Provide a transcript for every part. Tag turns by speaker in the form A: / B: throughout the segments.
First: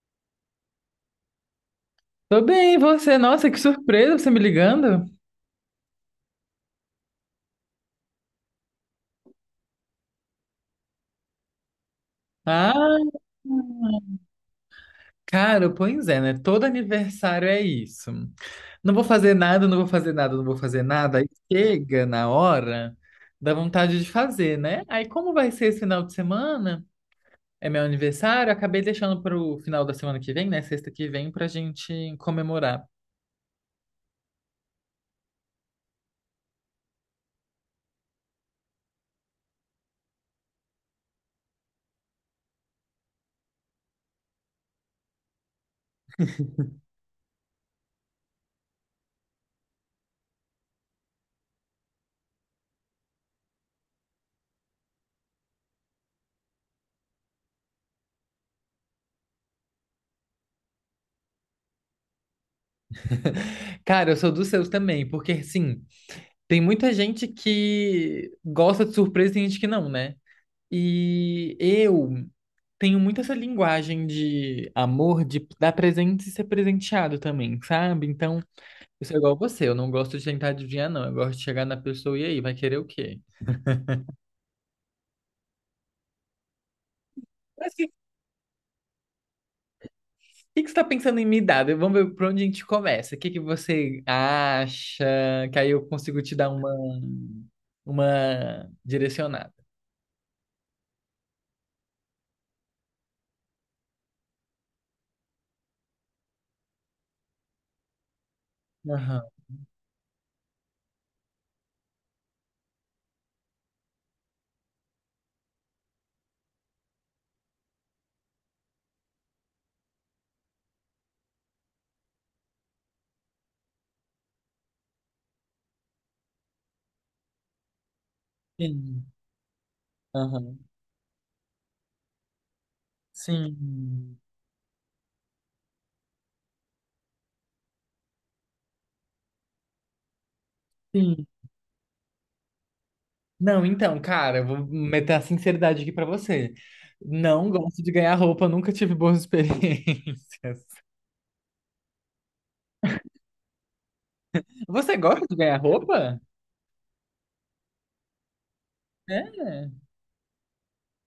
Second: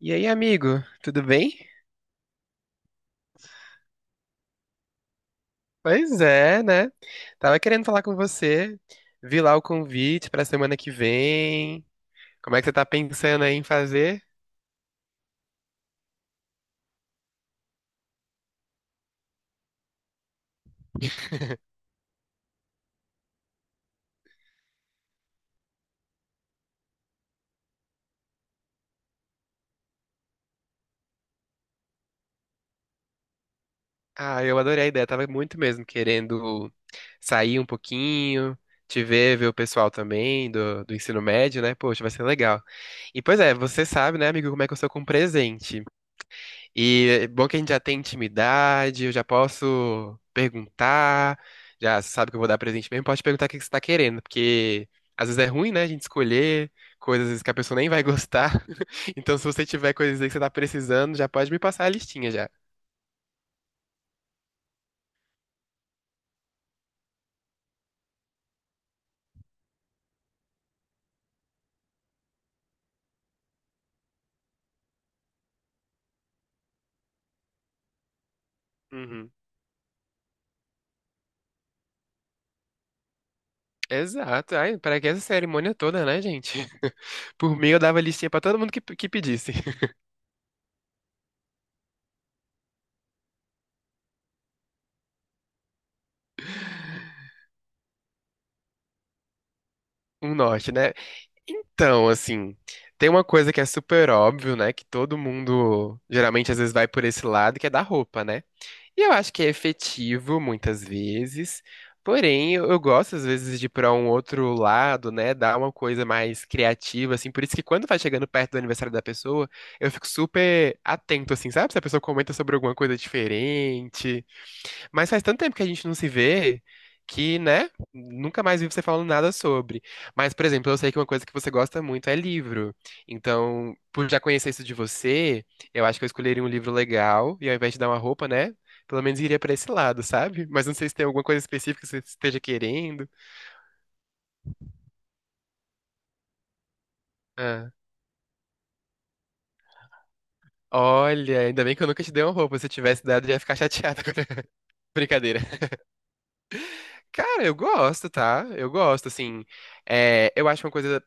A: E aí, amigo, tudo bem?
B: Tô bem, e você? Nossa, que surpresa você me ligando.
A: Pois é, né? Tava querendo falar com você. Vi lá o convite pra semana que vem. Como é que você tá
B: Ah,
A: pensando aí em fazer?
B: cara, pois é, né? Todo aniversário é isso. Não vou fazer nada, não vou fazer nada, não vou fazer nada. Aí chega na hora, dá vontade de fazer, né? Aí como vai ser esse final de semana? É meu aniversário, acabei deixando pro final da semana que vem, né? Sexta que vem, pra gente comemorar.
A: Ah, eu adorei a ideia. Tava muito mesmo querendo sair um pouquinho, te ver, ver o pessoal também do ensino médio, né? Poxa, vai ser legal. E pois é, você sabe, né, amigo, como é que eu sou com presente. E é bom que a gente já tem intimidade, eu já posso perguntar, já sabe que eu vou dar presente mesmo, pode perguntar o que que você tá querendo, porque às vezes é ruim, né, a gente escolher coisas às vezes, que a pessoa nem vai gostar. Então, se você tiver coisas aí que você tá precisando, já pode me passar a listinha já.
B: Cara, eu sou dos seus também, porque assim, tem muita gente que gosta de surpresa e tem gente que não, né? E eu tenho muito essa linguagem de amor, de dar presente e ser presenteado também, sabe? Então, eu sou
A: Uhum.
B: igual você, eu não gosto de tentar adivinhar, não. Eu gosto de chegar na pessoa e aí, vai querer o quê?
A: Exato. Ai, para que essa cerimônia toda, né, gente? Por mim,
B: Mas o
A: eu
B: que,
A: dava listinha pra todo mundo que pedisse.
B: que você tá pensando em me dar? Vamos ver por onde a gente começa. O que que você acha? Que aí eu consigo te dar uma direcionada.
A: Um norte, né? Então, assim, tem uma coisa que é super óbvio, né? Que todo mundo geralmente às vezes vai por esse lado, que é da roupa, né? E eu
B: Aham.
A: acho que é efetivo muitas vezes. Porém, eu gosto às vezes de ir pra um outro lado, né? Dar uma coisa mais criativa, assim. Por isso que quando vai chegando perto do aniversário da pessoa, eu fico super atento, assim, sabe? Se a pessoa comenta sobre alguma coisa diferente. Mas faz tanto tempo que a gente não se vê que, né, nunca mais vi você
B: Sim.
A: falando nada sobre. Mas, por
B: Aham.
A: exemplo, eu sei que uma coisa que você gosta muito é livro. Então, por já
B: Sim.
A: conhecer isso de você, eu acho que eu escolheria um livro legal e ao invés de dar uma roupa, né, pelo menos iria pra esse lado, sabe? Mas não sei se tem alguma
B: Sim.
A: coisa específica que você esteja querendo.
B: Não, então, cara, eu vou meter a sinceridade aqui pra você. Não
A: Ah,
B: gosto de ganhar roupa, nunca tive boas experiências.
A: olha, ainda bem que eu nunca te dei uma roupa. Se eu tivesse dado, eu ia ficar chateada.
B: Você gosta de
A: Brincadeira.
B: ganhar roupa?
A: Cara, eu gosto, tá? Eu gosto, assim.
B: É.
A: É, eu acho uma coisa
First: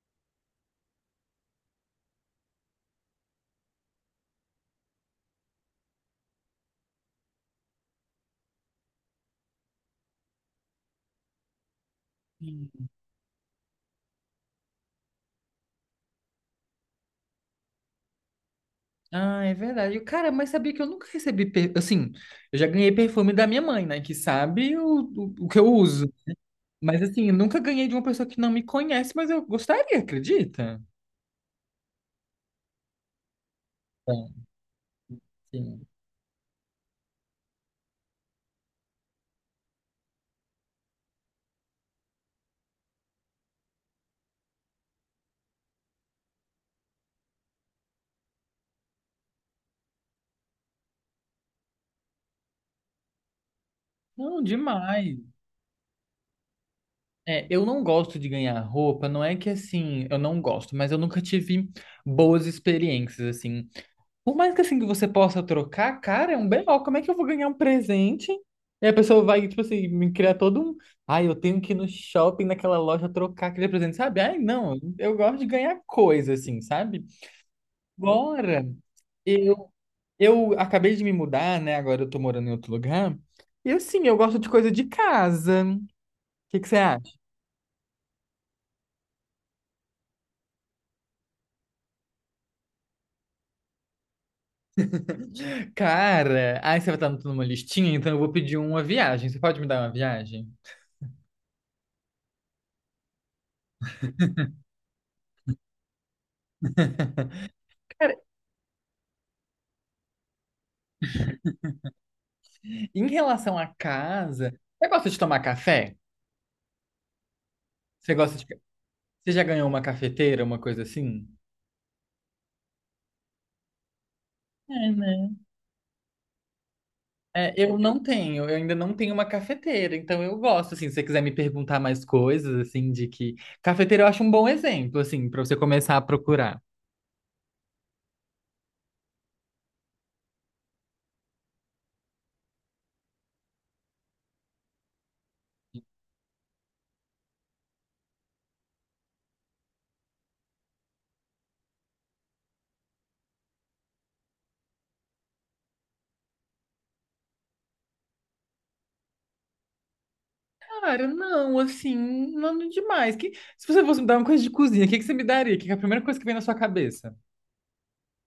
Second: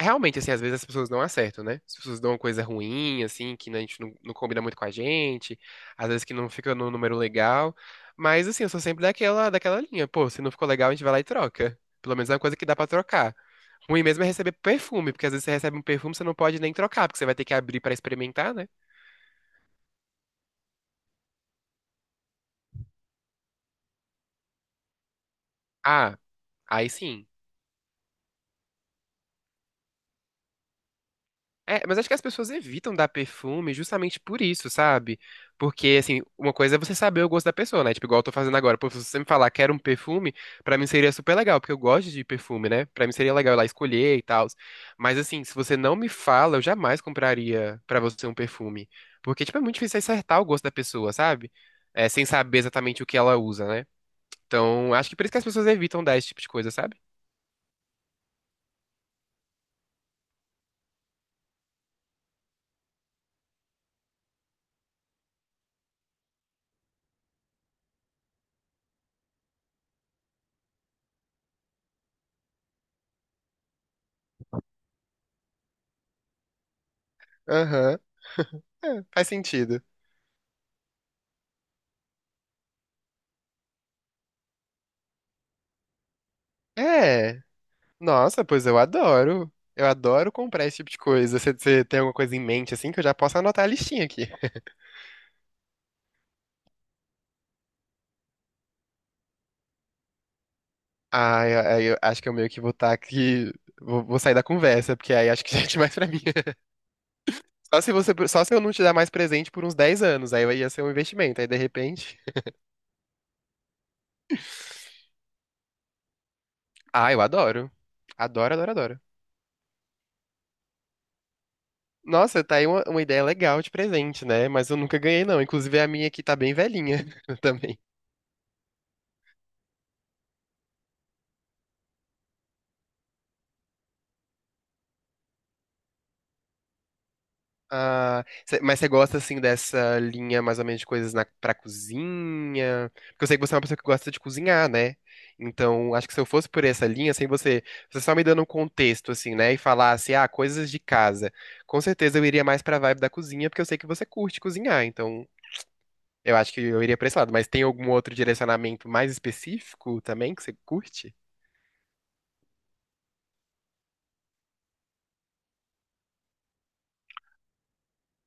A: realmente, assim, às vezes as pessoas não acertam, né? As pessoas dão uma coisa ruim, assim, que né, a gente não, não combina muito com a gente, às vezes que não fica no número legal. Mas, assim, eu sou sempre daquela linha. Pô, se não ficou legal, a gente vai lá e troca. Pelo menos é uma coisa que dá pra trocar. Ruim mesmo é receber perfume, porque às vezes você recebe um perfume, você não pode nem trocar, porque você vai ter que abrir pra experimentar, né?
B: Ah, é verdade. Cara, mas sabia que eu nunca recebi. Assim, eu já ganhei perfume da minha mãe, né? Que sabe o que eu uso.
A: Ah, aí
B: Mas
A: sim.
B: assim, eu nunca ganhei de uma pessoa que não me conhece, mas eu gostaria, acredita?
A: É, mas acho que as pessoas evitam dar perfume justamente
B: Então,
A: por isso, sabe?
B: sim.
A: Porque, assim, uma coisa é você saber o gosto da pessoa, né? Tipo, igual eu tô fazendo agora. Pô, se você me falar, quero um perfume, pra mim seria super legal, porque eu gosto de perfume, né? Pra mim seria legal ir lá escolher e tal. Mas, assim, se você não me fala, eu jamais compraria pra você um perfume. Porque, tipo, é muito difícil acertar o gosto da pessoa, sabe? É, sem saber exatamente o que ela usa, né?
B: Não,
A: Então, acho que
B: demais.
A: por isso que as pessoas evitam dar esse tipo de coisa, sabe?
B: É, eu não gosto de ganhar roupa, não é que assim, eu não gosto, mas eu nunca tive boas experiências, assim. Por mais que assim que você possa trocar, cara, é um BO, como é que eu vou ganhar um presente? E a pessoa vai, tipo assim, me criar todo um. Ai, eu tenho que ir no shopping, naquela loja, trocar aquele presente, sabe? Ai, não, eu gosto de ganhar coisa, assim, sabe?
A: Aham,
B: Bora!
A: é, faz
B: Eu,
A: sentido.
B: eu acabei de me mudar, né? Agora eu tô morando em outro lugar. E assim, eu gosto de coisa de casa. O que que você acha?
A: É. Nossa, pois eu adoro. Eu adoro comprar esse tipo de coisa. Você tem alguma coisa em mente, assim, que eu já posso anotar a listinha aqui.
B: Cara, ai, você vai estar numa listinha, então eu vou pedir uma viagem. Você pode me dar uma viagem?
A: Ah, eu, aí eu acho que eu meio que vou estar aqui. Vou sair da conversa, porque aí acho que já é demais pra mim.
B: Cara,
A: Só se eu não te dar mais presente por uns 10 anos, aí ia ser um investimento. Aí de repente.
B: em relação à casa, você gosta de tomar café?
A: Ah, eu adoro.
B: Você gosta de...
A: Adoro, adoro, adoro.
B: Você já ganhou uma cafeteira, uma coisa assim?
A: Nossa, tá aí uma ideia legal de presente, né? Mas eu
B: É,
A: nunca ganhei,
B: né?
A: não. Inclusive a minha aqui tá bem velhinha
B: É, eu
A: também.
B: não tenho, eu ainda não tenho uma cafeteira, então eu gosto, assim, se você quiser me perguntar mais coisas, assim, de que... Cafeteira eu acho um bom exemplo, assim, pra você começar a procurar.
A: Ah, mas você gosta assim dessa linha mais ou menos de coisas pra cozinha? Porque eu sei que você é uma pessoa que gosta de cozinhar, né? Então, acho que se eu fosse por essa linha, assim, você só me dando um contexto, assim, né? E falasse, ah, coisas de casa. Com certeza eu iria mais pra vibe da cozinha, porque eu sei que você curte cozinhar. Então, eu acho que eu iria pra esse lado. Mas tem algum outro direcionamento mais específico também que você
B: Cara,
A: curte?
B: não, assim, nada demais. Que... Se você fosse me dar uma coisa de cozinha, o que que você me daria? Que é a primeira coisa que vem na sua cabeça?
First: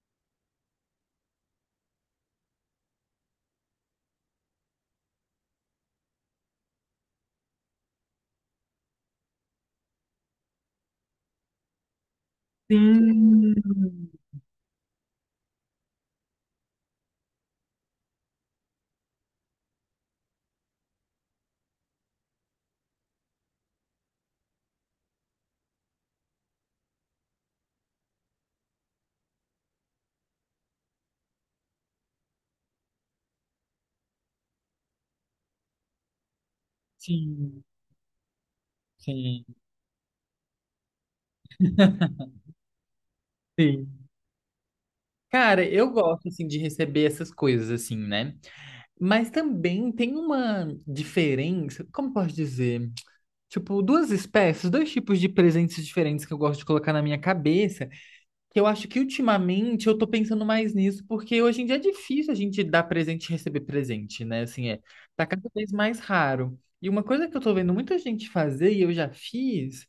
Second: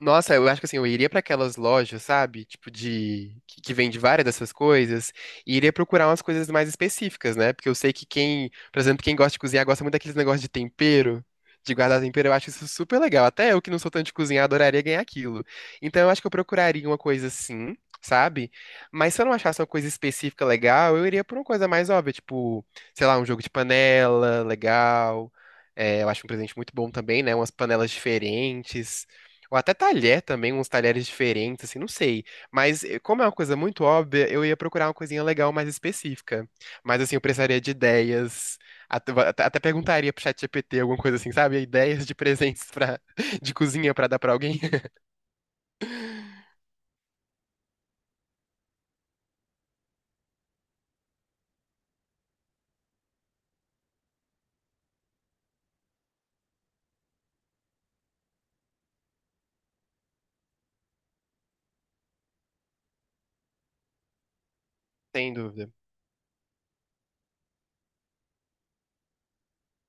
A: Nossa, eu acho que assim, eu iria pra aquelas lojas, sabe? Tipo de que vende várias dessas coisas e iria procurar umas coisas mais específicas, né? Porque eu sei que quem, por exemplo, quem gosta de cozinhar gosta muito daqueles negócios de tempero, de guardar tempero, eu acho isso super legal. Até
B: Sim,
A: eu que não sou tanto de cozinhar, adoraria ganhar aquilo. Então eu acho que eu procuraria uma coisa assim, sabe? Mas se eu não achasse uma coisa específica legal, eu iria por uma coisa mais óbvia, tipo, sei lá, um jogo de panela legal. É, eu acho um presente muito bom também, né? Umas panelas diferentes. Ou até talher também, uns talheres diferentes, assim, não sei. Mas eh, como é uma coisa muito óbvia, eu ia procurar uma coisinha legal mais específica. Mas assim, eu precisaria
B: sim,
A: de ideias.
B: sim,
A: Até perguntaria pro ChatGPT alguma coisa assim, sabe? Ideias de presentes pra, de
B: sim.
A: cozinha pra dar pra alguém.
B: Cara, eu gosto assim de receber essas coisas assim, né? Mas também tem uma diferença, como posso dizer? Tipo, duas espécies, dois tipos de presentes diferentes que eu gosto de colocar na minha cabeça, que eu acho que ultimamente eu tô pensando mais nisso, porque hoje em dia é difícil a gente dar presente e receber presente, né? Assim, é, tá
A: Sem
B: cada
A: dúvida.
B: vez mais raro. E uma coisa que eu tô vendo muita gente fazer e eu já fiz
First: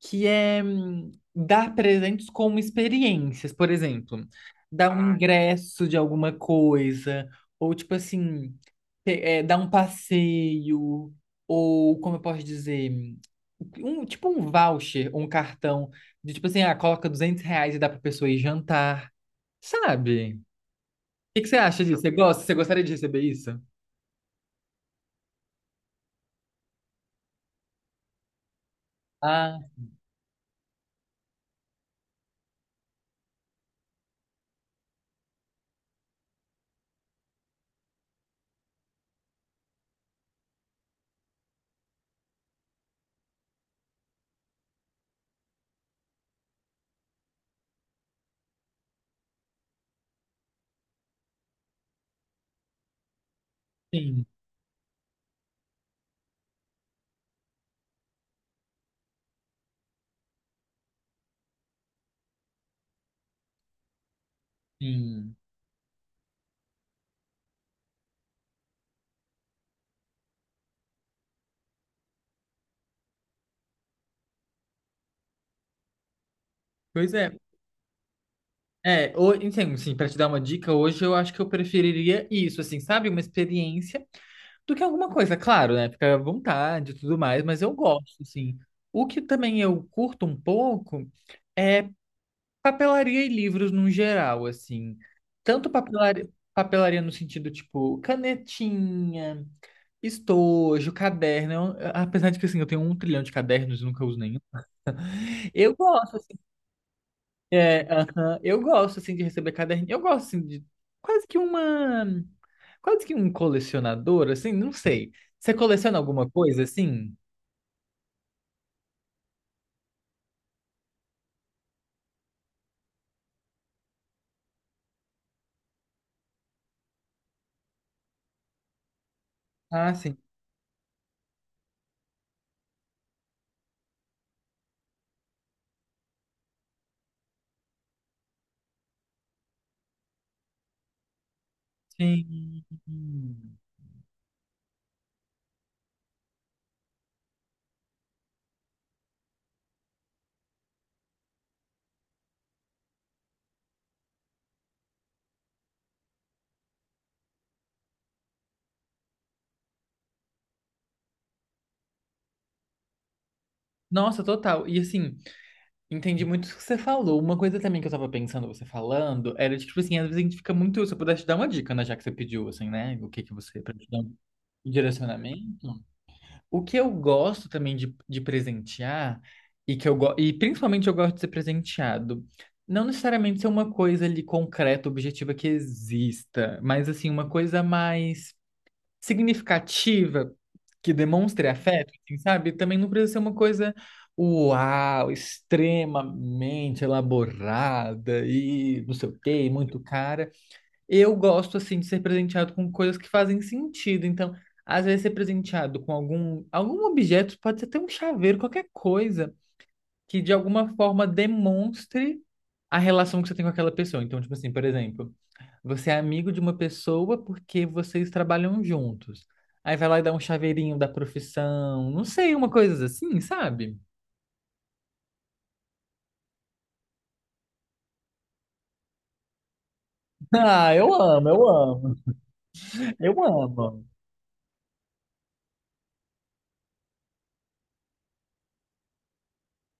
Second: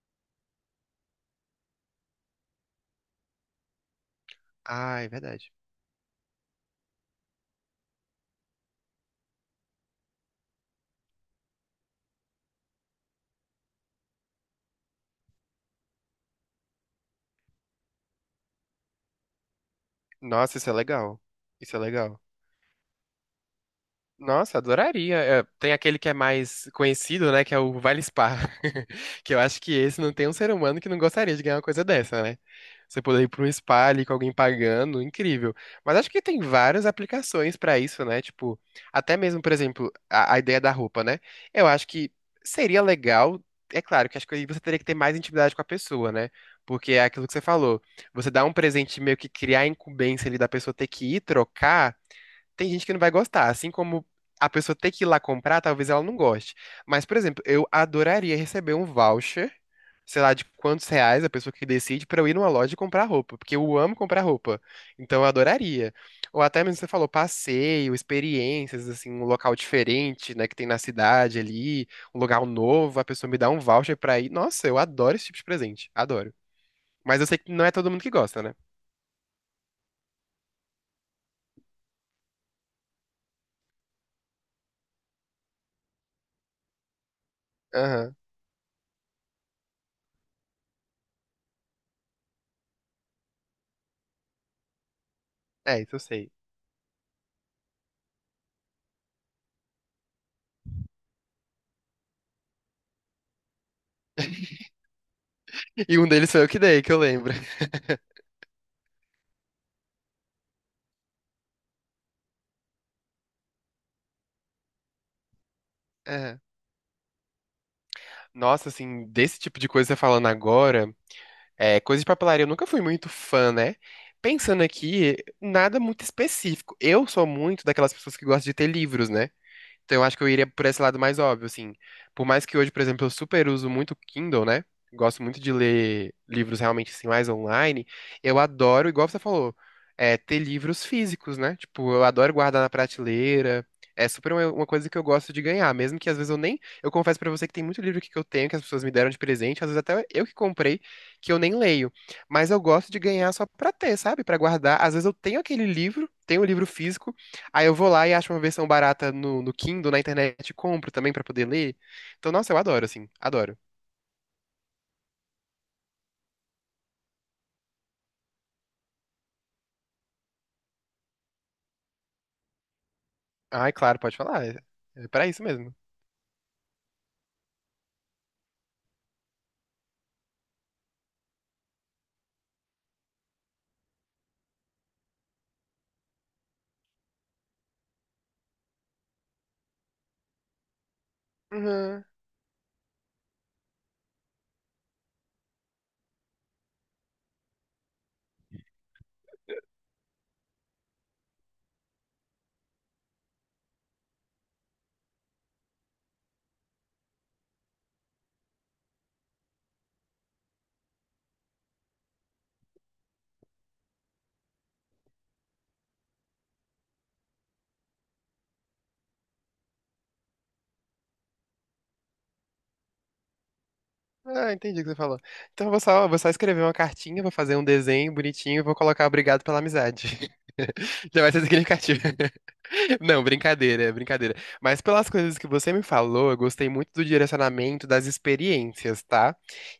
B: que é dar presentes como experiências, por exemplo, dar
A: Ah, é
B: um
A: verdade.
B: ingresso de alguma coisa, ou tipo assim, dar um passeio, ou como eu posso dizer, tipo um voucher, um cartão, de tipo assim, ah, coloca R$ 200 e dá pra pessoa ir jantar, sabe? O
A: Nossa, isso é legal.
B: que que você
A: Isso é
B: acha disso? Você
A: legal.
B: gosta? Você gostaria de receber isso?
A: Nossa, adoraria. É, tem aquele que é mais conhecido, né? Que é o Vale Spa. Que eu acho
B: Ah,
A: que esse não tem um ser humano que não gostaria de ganhar uma coisa dessa, né? Você poder ir para um spa ali com alguém pagando, incrível. Mas acho que tem várias aplicações para isso, né? Tipo, até mesmo, por exemplo, a ideia da roupa, né? Eu acho que seria legal. É claro que acho que aí você teria que ter mais intimidade com a pessoa, né? Porque é aquilo que você falou. Você dá um presente e meio que criar a incumbência ali da pessoa ter que ir trocar. Tem gente que não vai gostar, assim como
B: sim,
A: a pessoa ter que ir lá comprar, talvez ela não goste. Mas, por exemplo, eu adoraria receber um voucher, sei lá, de quantos reais a pessoa que decide pra eu ir numa loja e comprar roupa, porque eu amo comprar roupa. Então eu
B: sim.
A: adoraria. Ou até mesmo você falou passeio, experiências, assim, um local diferente, né, que tem na cidade ali, um lugar novo, a pessoa me dá um voucher pra ir. Nossa, eu adoro esse tipo de presente, adoro.
B: Pois
A: Mas eu
B: é,
A: sei que não é todo mundo que gosta, né?
B: é, então, assim, para te dar uma dica, hoje eu acho que eu preferiria isso, assim, sabe? Uma experiência do que alguma coisa, claro, né? Fica à vontade e tudo mais, mas eu
A: Aham.
B: gosto, assim. O que também eu curto um pouco é papelaria e livros no geral, assim. Tanto
A: É, isso eu
B: papelaria,
A: sei.
B: papelaria no sentido, tipo, canetinha, estojo, caderno. Apesar de que, assim, eu tenho um trilhão de cadernos e nunca uso nenhum. Eu
A: E um
B: gosto.
A: deles foi eu que dei, que eu lembro.
B: É, aham. Eu gosto, assim, de receber caderninho. Eu gosto, assim, de quase que uma... Quase que um colecionador, assim, não sei. Você coleciona alguma
A: É.
B: coisa, assim?
A: Nossa, assim, desse tipo de coisa falando agora, é, coisa de papelaria, eu nunca fui muito fã, né? Pensando aqui, nada muito específico. Eu sou muito daquelas pessoas que gostam de ter livros, né?
B: Ah,
A: Então eu
B: sim.
A: acho que eu iria por esse lado mais óbvio, assim. Por mais que hoje, por exemplo, eu super uso muito Kindle, né? Gosto muito de ler livros realmente assim mais online. Eu adoro, igual você falou, é, ter livros físicos, né? Tipo, eu adoro guardar
B: Sim.
A: na prateleira. É super uma coisa que eu gosto de ganhar, mesmo que às vezes eu nem, eu confesso pra você que tem muito livro aqui que eu tenho que as pessoas me deram de presente, às vezes até eu que comprei, que eu nem leio, mas eu gosto de ganhar só pra ter, sabe? Pra guardar. Às vezes eu tenho aquele livro, tenho o livro físico. Aí eu vou lá e acho uma versão barata no Kindle, na internet, e compro também pra poder ler. Então, nossa, eu adoro, assim, adoro.
B: Nossa, total. E, assim, entendi muito o que você falou. Uma coisa também que eu tava pensando, você falando, era, de, tipo assim, às vezes a gente fica muito... Se eu pudesse te dar uma dica, né, já que você pediu, assim, né? O que que você...
A: Ah, é
B: Pra te
A: claro,
B: dar um
A: pode falar. É, é pra
B: direcionamento.
A: isso mesmo.
B: O que eu gosto também de presentear, e e principalmente eu gosto de ser presenteado, não necessariamente ser uma coisa ali concreta, objetiva que exista, mas assim, uma coisa mais significativa que demonstre afeto,
A: Uhum.
B: assim, sabe? Também não precisa ser uma coisa uau, extremamente elaborada e não sei o quê, e muito cara. Eu gosto, assim, de ser presenteado com coisas que fazem sentido. Então, às vezes, ser presenteado com algum objeto, pode ser até um chaveiro, qualquer coisa, que de alguma forma demonstre a relação que você tem com aquela pessoa. Então, tipo assim, por exemplo, você é amigo de uma pessoa porque vocês trabalham juntos. Aí vai lá e dá um chaveirinho da profissão, não sei, uma coisa assim, sabe?
A: Ah, entendi o que você falou. Então eu vou só escrever uma cartinha, vou fazer um desenho bonitinho e vou colocar obrigado pela amizade.
B: Ah, eu
A: Já
B: amo,
A: vai ser
B: eu amo,
A: significativo. Não,
B: eu amo.
A: brincadeira, é brincadeira. Mas pelas coisas que você me falou, eu gostei muito do direcionamento das experiências, tá?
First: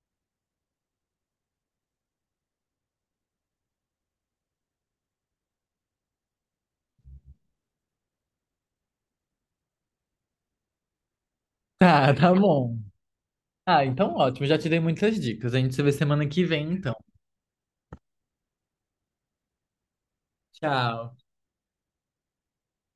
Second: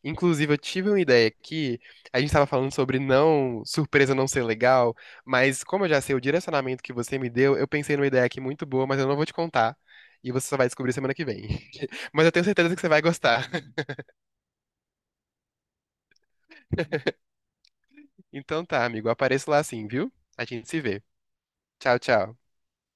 A: Inclusive, eu tive uma ideia aqui, a gente estava falando sobre não, surpresa não ser legal, mas como eu já sei o direcionamento que você me deu, eu pensei numa ideia aqui muito boa, mas eu não vou te contar. E você só vai descobrir semana que vem.
B: Tá,
A: Mas eu
B: tá
A: tenho certeza
B: bom.
A: que você vai gostar.
B: Ah, então ótimo, já te dei muitas dicas. A gente se vê semana que vem, então.
A: Então tá, amigo, apareço lá sim, viu? A gente se vê.
B: Tchau.
A: Tchau, tchau.